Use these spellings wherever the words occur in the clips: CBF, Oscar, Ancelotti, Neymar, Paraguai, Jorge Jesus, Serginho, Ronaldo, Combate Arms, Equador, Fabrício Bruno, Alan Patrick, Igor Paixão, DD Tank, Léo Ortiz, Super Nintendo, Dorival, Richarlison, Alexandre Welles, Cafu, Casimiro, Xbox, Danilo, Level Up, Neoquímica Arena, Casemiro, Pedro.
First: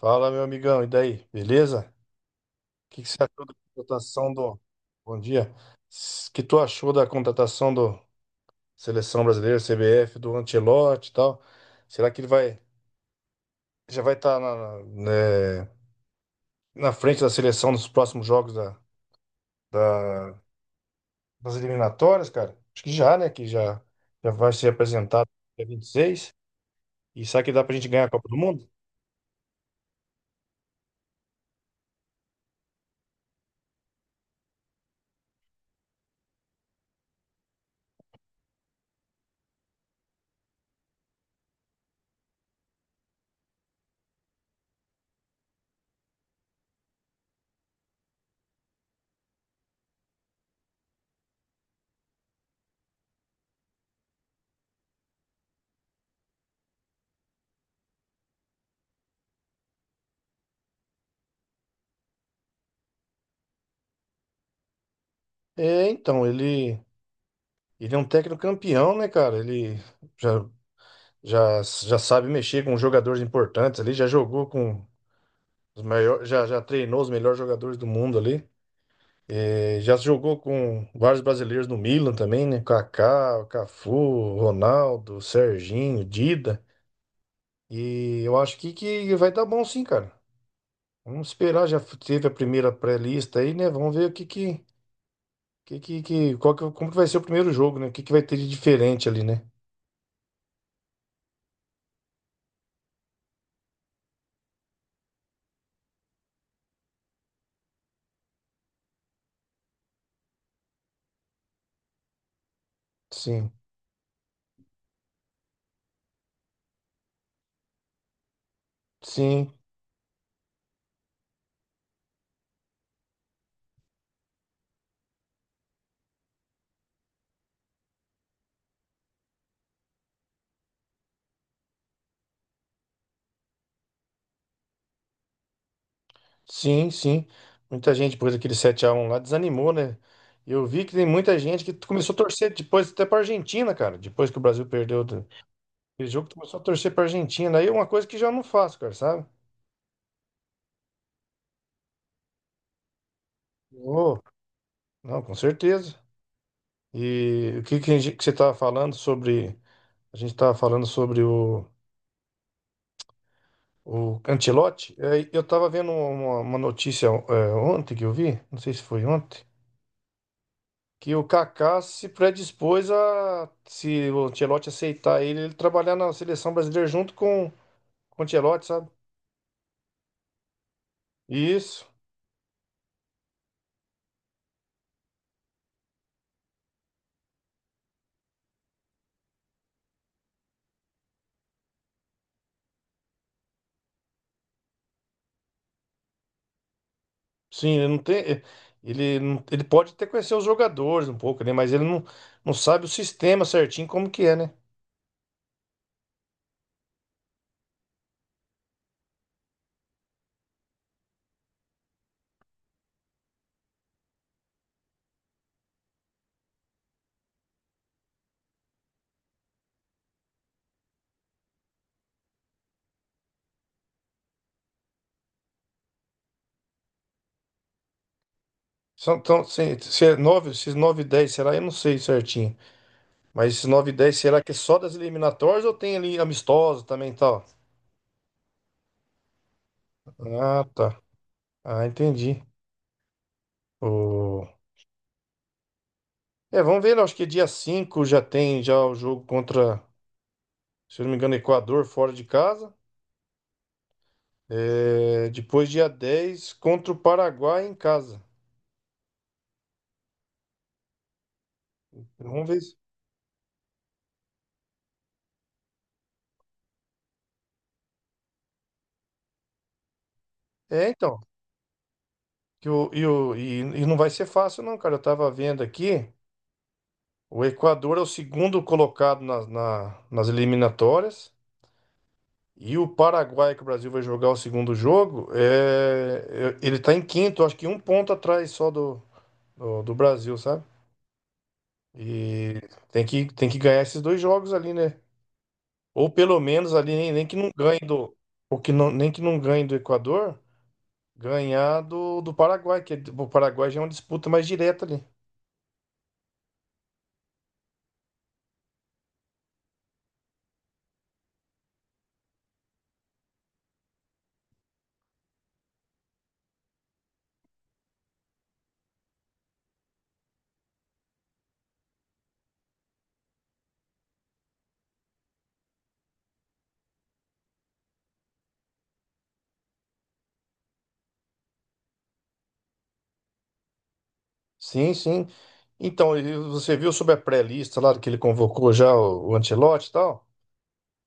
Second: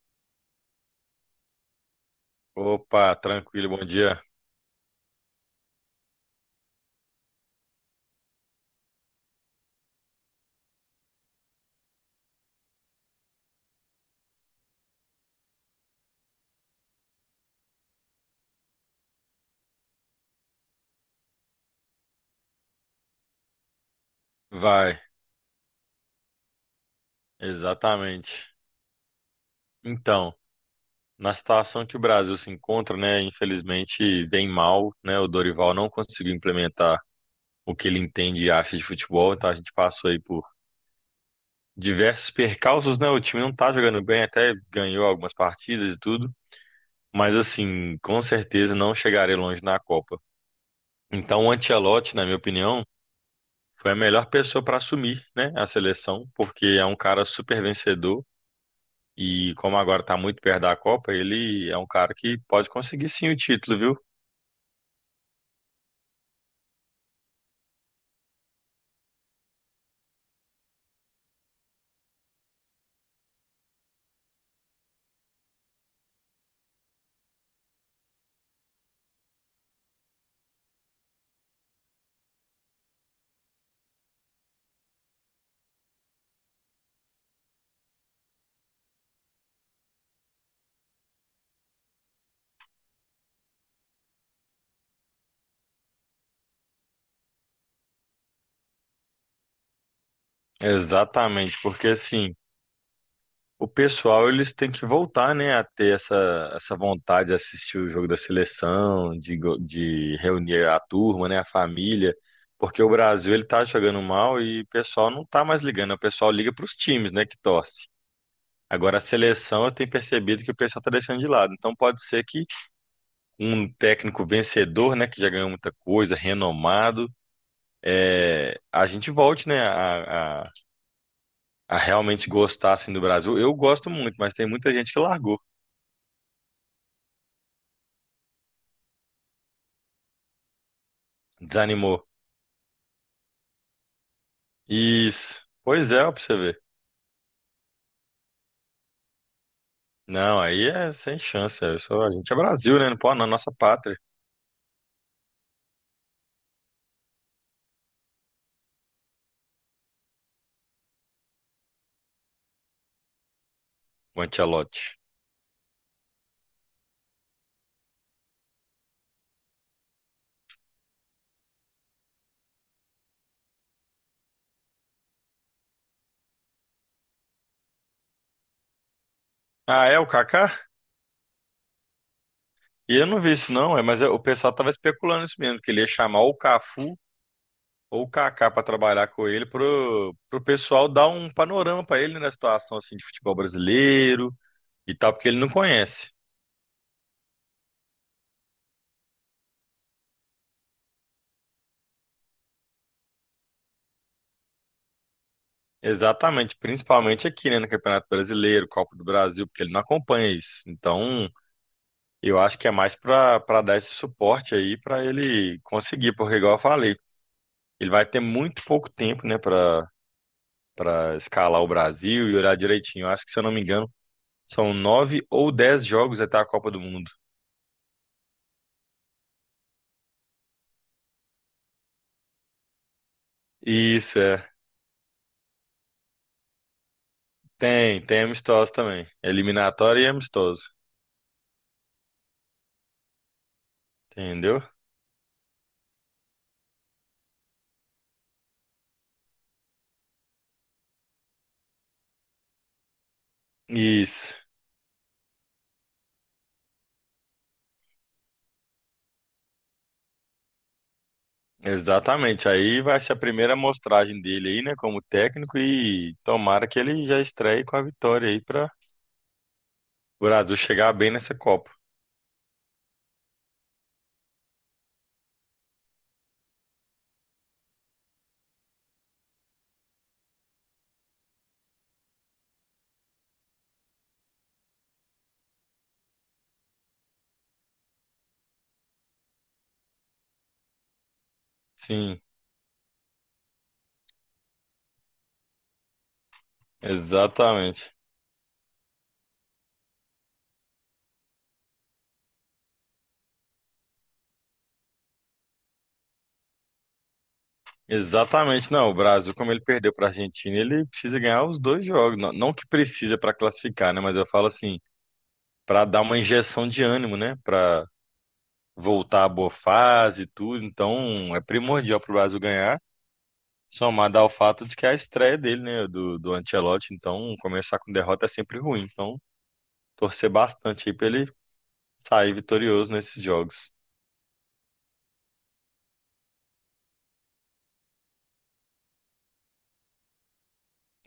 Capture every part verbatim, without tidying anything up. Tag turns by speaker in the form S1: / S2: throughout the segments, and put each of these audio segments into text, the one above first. S1: Fala, meu amigão, e daí? Beleza? O que que
S2: Opa,
S1: você achou da
S2: tranquilo, bom dia.
S1: contratação do. Bom dia. O que tu achou da contratação do Seleção Brasileira, C B F, do Ancelotti e tal? Será que ele vai já vai estar na, na, né, na frente da seleção nos próximos jogos da, da- das eliminatórias, cara? Acho que já, né? Que já, já vai ser
S2: Vai,
S1: apresentado dia vinte e seis. E seis. E será que dá pra gente ganhar a Copa do
S2: exatamente.
S1: Mundo?
S2: Então, na situação que o Brasil se encontra, né, infelizmente bem mal, né, o Dorival não conseguiu implementar o que ele entende e acha de futebol, então a gente passou aí por diversos percalços, né, o time não tá jogando bem, até ganhou algumas partidas e tudo, mas assim, com certeza não chegarei longe na Copa. Então, o Ancelotti, na minha opinião, foi a melhor pessoa para assumir, né, a seleção, porque é um cara super vencedor, e como agora está muito perto da Copa, ele é um cara que pode conseguir sim o título, viu?
S1: É, então, ele, ele é um técnico campeão, né, cara? Ele. Já já, já sabe mexer com jogadores importantes ali, já jogou com os maiores, já, já treinou os melhores jogadores do mundo ali. Eh, já jogou com vários brasileiros no Milan também, né? Kaká, Cafu, Ronaldo, Serginho, Dida. E eu acho que, que vai dar bom sim, cara. Vamos esperar, já teve a primeira pré-lista aí, né? Vamos ver o que que, que, que, que- qual que- como que vai ser o primeiro jogo, né? O que que vai ter de diferente ali, né?
S2: Exatamente, porque assim, o pessoal eles têm que voltar, né, a ter essa, essa vontade de assistir o jogo da seleção, de, go- de reunir a turma, né, a família, porque o Brasil ele
S1: Sim,
S2: tá jogando mal e o pessoal não tá mais ligando, né, o pessoal liga para os times, né, que torce. Agora a
S1: sim.
S2: seleção eu tenho percebido que o pessoal tá deixando de lado, então pode ser que um técnico vencedor, né, que já ganhou muita coisa, renomado é, a gente volte, né, a, a, a realmente gostar assim, do Brasil. Eu gosto muito, mas tem muita gente que largou,
S1: Sim, sim. Muita gente, depois daquele sete a um lá, desanimou, né? Eu vi que tem muita gente que
S2: desanimou.
S1: começou a torcer depois até pra Argentina, cara. Depois que o Brasil perdeu do-
S2: Isso. Pois é,
S1: Aquele
S2: ó, pra
S1: jogo, tu
S2: você
S1: começou a
S2: ver.
S1: torcer pra Argentina. Aí é uma coisa que já não faço, cara, sabe?
S2: Não, aí é sem chance. Eu sou, a gente é Brasil, né? Não pode, na nossa pátria.
S1: Oh, não, com certeza. E o que, que, a gente- que você estava falando sobre. A gente estava falando sobre o, o
S2: O Ancelotti.
S1: Ancelotti. É, eu estava vendo uma, uma notícia é, ontem que eu vi, não sei se foi ontem. Que o Kaká se predispôs a, se o Ancelotti aceitar ele, ele trabalhar na seleção brasileira junto com, com o Ancelotti, sabe?
S2: Ah, é o Kaká?
S1: Isso.
S2: E eu não vi isso, não, é, mas eu- o pessoal tava especulando isso mesmo, que ele ia chamar ou o Cafu ou o Kaká pra trabalhar com ele, pro, pro pessoal dar um panorama pra ele na situação assim, de futebol brasileiro e tal, porque ele não conhece.
S1: Sim, ele não tem. eh, Ele, não- Ele pode até conhecer os jogadores um pouco, né? Mas ele não, não sabe o sistema certinho como que é, né?
S2: Exatamente, principalmente aqui, né, no Campeonato Brasileiro, Copa do Brasil, porque ele não acompanha isso. Então, eu acho que é mais para para dar esse suporte aí para ele conseguir, porque igual eu falei, ele vai ter muito pouco tempo, né, para para escalar o Brasil e olhar direitinho. Eu acho que, se eu não me engano, são nove ou dez jogos até a Copa do Mundo.
S1: São, então, se, se é nove, esses nove e dez, será? Eu não sei certinho. Mas esses nove e dez,
S2: Isso
S1: será que
S2: é.
S1: é só das eliminatórias ou tem ali amistoso também e tal?
S2: Tem, tem amistoso também. Eliminatório e amistoso,
S1: Ah, tá. Ah, entendi.
S2: entendeu?
S1: É, vamos ver, eu acho que dia cinco já tem já o jogo contra, se eu não me engano, Equador fora de casa.
S2: Isso.
S1: É, depois dia dez contra o Paraguai em casa. Vamos
S2: Exatamente.
S1: ver. Se-
S2: Aí vai ser a primeira amostragem dele aí, né, como técnico, e tomara que ele já estreie com a vitória aí para o Brasil
S1: É,
S2: chegar bem
S1: então,
S2: nessa Copa.
S1: que o, e, o, e, e não vai ser fácil não, cara. Eu tava vendo aqui, o Equador é o segundo colocado nas na- nas eliminatórias e o Paraguai, que o Brasil vai jogar o segundo jogo, é, é- ele tá em quinto, acho que um ponto atrás só do, do, do Brasil, sabe?
S2: Sim,
S1: E tem que, tem que ganhar esses dois jogos ali, né? Ou pelo menos ali, nem, nem que não ganhe
S2: exatamente.
S1: do. Ou que não, nem que não ganhe do Equador, ganhar do, do Paraguai, que é- o Paraguai já é uma disputa mais direta ali.
S2: Exatamente. Não, o Brasil, como ele perdeu para a Argentina, ele precisa ganhar os dois jogos. Não, não que precisa para classificar, né, mas eu falo assim, para dar uma injeção de ânimo, né, para voltar à boa fase e tudo. Então, é primordial para o Brasil ganhar. Somado ao fato de que é a estreia dele, né, do, do Ancelotti, então começar com derrota é sempre ruim. Então, torcer bastante aí pra ele sair vitorioso nesses jogos.
S1: Sim, sim. Então, e você viu sobre a pré-lista lá que ele convocou já o, o Ancelotti e tal?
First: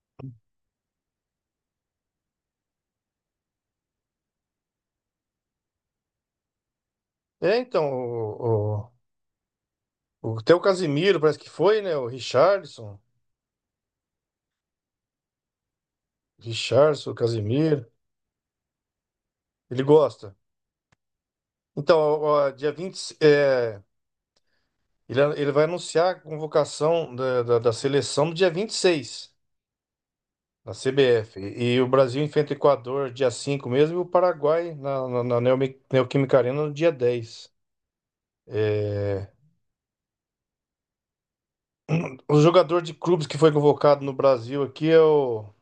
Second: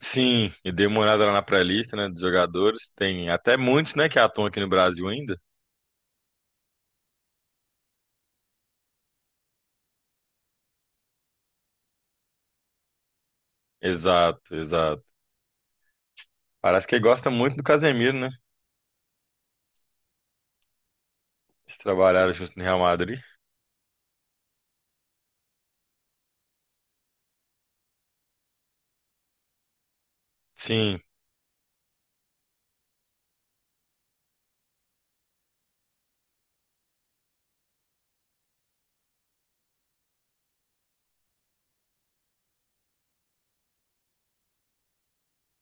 S2: Sim, e dei uma olhada lá na pré-lista, né, dos jogadores. Tem até muitos, né, que atuam aqui no Brasil ainda.
S1: É, então, o, o, o- até o Casimiro parece que foi, né? O Richarlison.
S2: Exato, exato. Parece que ele
S1: Richarlison, o
S2: gosta muito do
S1: Casimiro.
S2: Casemiro, né?
S1: Ele gosta.
S2: Eles
S1: Então,
S2: trabalharam
S1: ó, ó,
S2: junto no
S1: dia
S2: Real
S1: vinte,
S2: Madrid.
S1: Ele, ele vai anunciar a convocação da, da, da seleção no dia vinte e seis na
S2: Sim,
S1: C B F. E, e o Brasil enfrenta o Equador dia cinco mesmo, e o Paraguai na, na, na Neomi- Neoquímica Arena no dia dez. É, o jogador de clubes que foi convocado no Brasil aqui é o...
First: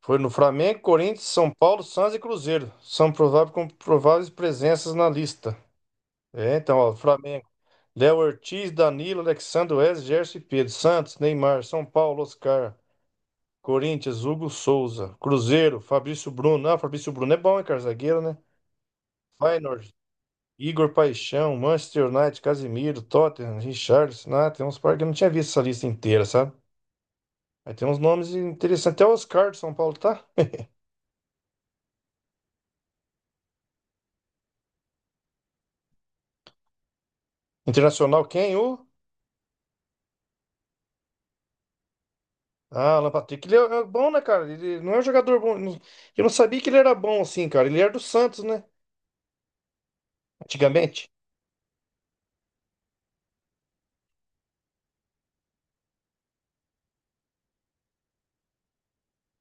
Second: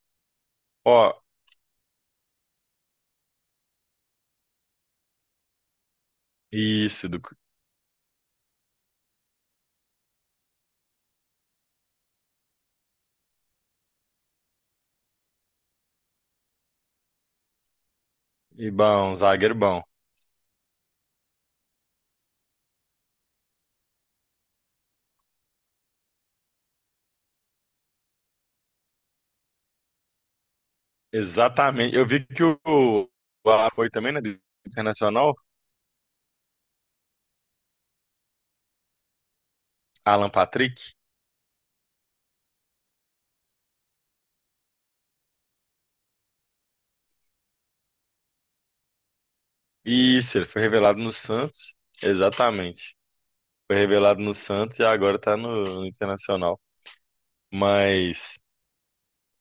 S1: foi no Flamengo,
S2: ó,
S1: Corinthians, São Paulo, Santos e Cruzeiro. São prováveis, com prováveis presenças na lista. É, então, ó,
S2: isso, do,
S1: Flamengo. Léo Ortiz, Danilo, Alexandre Welles, Gerson e Pedro. Santos, Neymar. São Paulo, Oscar. Corinthians, Hugo Souza. Cruzeiro, Fabrício Bruno. Ah, Fabrício Bruno é bom, hein, cara? Zagueiro, né?
S2: e bom, um zagueiro bom.
S1: Feyenoord, Igor Paixão. Manchester United, Casemiro. Tottenham, Richarlison. Ah, tem uns par que eu não tinha visto essa lista inteira, sabe? Aí tem uns nomes interessantes. Até o Oscar de São Paulo, tá?
S2: Exatamente. Eu vi que o, o Alan foi também, né, do Internacional,
S1: Internacional, quem? O?
S2: Alan Patrick.
S1: Ah, Alan Patrick. Ele é é bom, né, cara? Ele não é um jogador bom. Não- Eu não sabia que ele era bom assim, cara. Ele era do Santos, né?
S2: Isso, ele foi revelado
S1: Antigamente.
S2: no Santos. Exatamente. Foi revelado no Santos e agora tá no, no Internacional. Mas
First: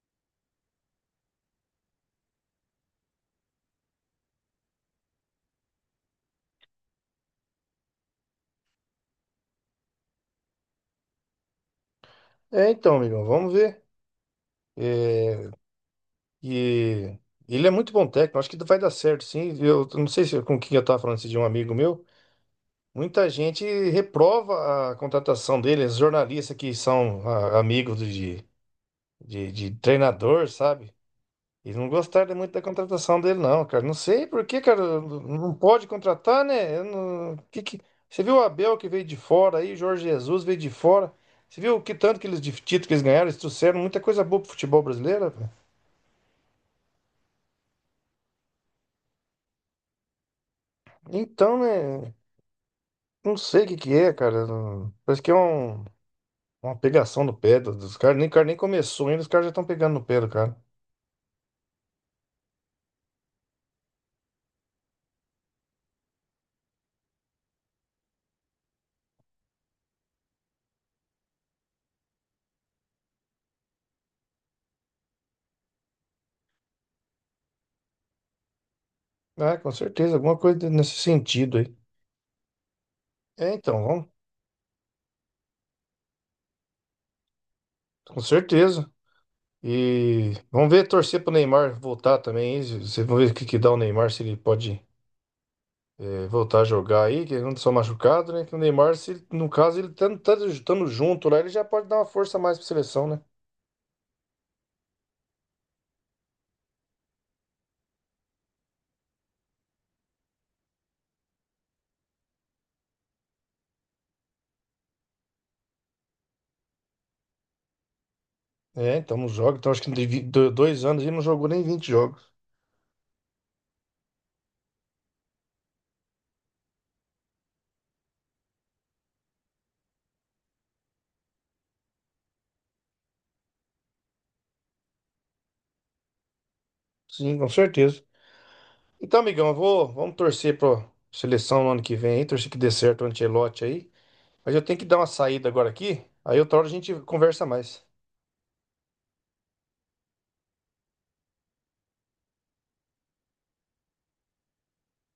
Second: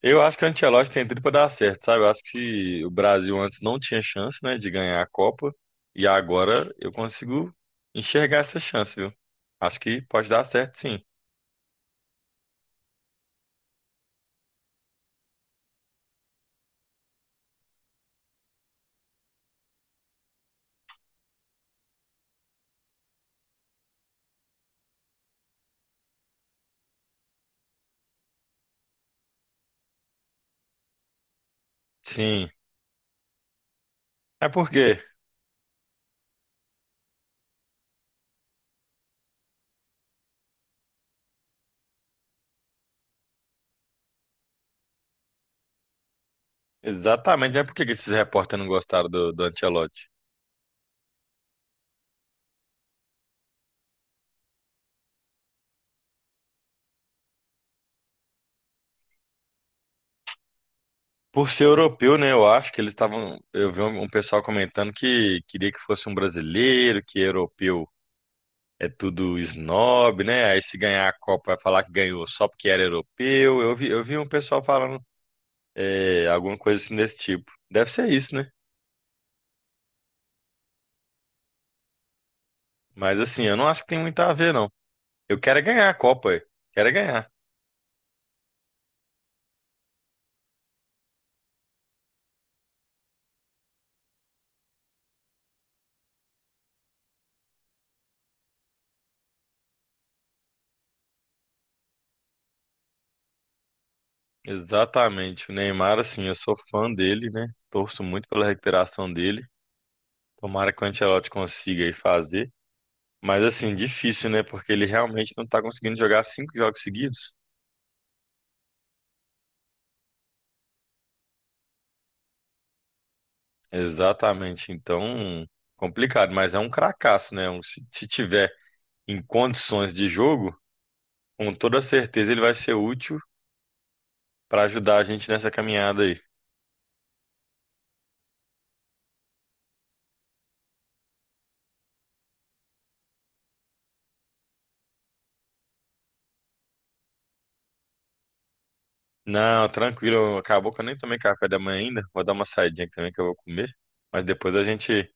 S2: eu acho que o Ancelotti tem tudo pra dar certo, sabe? Eu acho que se o Brasil antes não tinha chance, né, de ganhar a Copa, e agora eu consigo enxergar essa chance, viu? Acho que pode dar certo, sim.
S1: É, então, amigão, vamos ver. É, E ele é muito bom técnico, acho que vai dar certo, sim. Eu não sei se com quem eu estava falando esse de um amigo meu. Muita gente reprova a contratação dele, os jornalistas que são ah, amigos de, de, de treinador, sabe? E não gostaram
S2: Sim.
S1: muito da contratação dele, não, cara. Não sei por
S2: É
S1: que, cara,
S2: porque,
S1: não não pode contratar, né? Eu não- que, que... Você viu o Abel que veio de fora aí, o Jorge Jesus veio de fora. Você viu que tanto que eles de título que eles ganharam, eles trouxeram muita coisa boa pro futebol brasileiro, velho.
S2: exatamente, é porque esses repórteres não gostaram do, do Ancelotti.
S1: Então, né? Não sei o que que é, cara. Não- Parece que é um- uma pegação no pé do- dos caras. Nem, o cara nem começou ainda, os caras já estão pegando no pé do cara.
S2: Por ser europeu, né? Eu acho que eles estavam. Eu vi um um pessoal comentando que queria que fosse um brasileiro, que europeu é tudo snob, né? Aí se ganhar a Copa vai falar que ganhou só porque era europeu. Eu vi, eu vi um pessoal falando é, alguma coisa assim desse tipo. Deve ser isso, né?
S1: É, com certeza, alguma coisa nesse sentido aí.
S2: Mas assim,
S1: É,
S2: eu não
S1: então,
S2: acho que tem
S1: vamos,
S2: muito a ver, não. Eu quero é ganhar a Copa, eu quero é ganhar.
S1: com certeza. E vamos ver, torcer pro Neymar voltar também. Aí, se- se- Vamos ver o que que dá o Neymar, se ele pode é, voltar a jogar aí, que ele não só machucado, né? Que o Neymar, se, ele- No caso, ele estando junto lá, ele já pode dar uma força a mais pra seleção, né?
S2: Exatamente. O Neymar, assim, eu sou fã dele, né? Torço muito pela recuperação dele. Tomara que o Ancelotti consiga aí fazer. Mas assim, difícil, né? Porque ele realmente não tá conseguindo jogar cinco jogos seguidos.
S1: É, então não joga. Então acho que de vi- do- dois anos ele não jogou nem vinte jogos.
S2: Exatamente. Então, complicado, mas é um cracaço, né? Um- Se, se tiver em condições de jogo, com toda certeza ele vai ser útil para ajudar a gente nessa caminhada aí.
S1: Sim, com certeza. Então, amigão, eu vou, vamos torcer pra seleção no ano que vem aí, torcer que dê certo o Ancelotti aí. Mas eu tenho que dar uma saída agora aqui, aí outra hora a gente conversa mais.
S2: Não, tranquilo, acabou que eu nem tomei café da manhã ainda. Vou dar uma saidinha aqui também que eu vou comer. Mas depois a gente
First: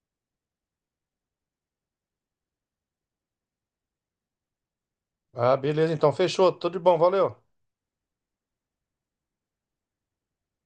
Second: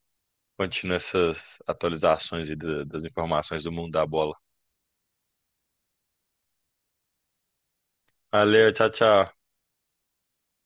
S2: continua essas atualizações aí da- das informações do mundo da bola.
S1: Ah, beleza, então, fechou, tudo de bom, valeu.
S2: Valeu, tchau, tchau.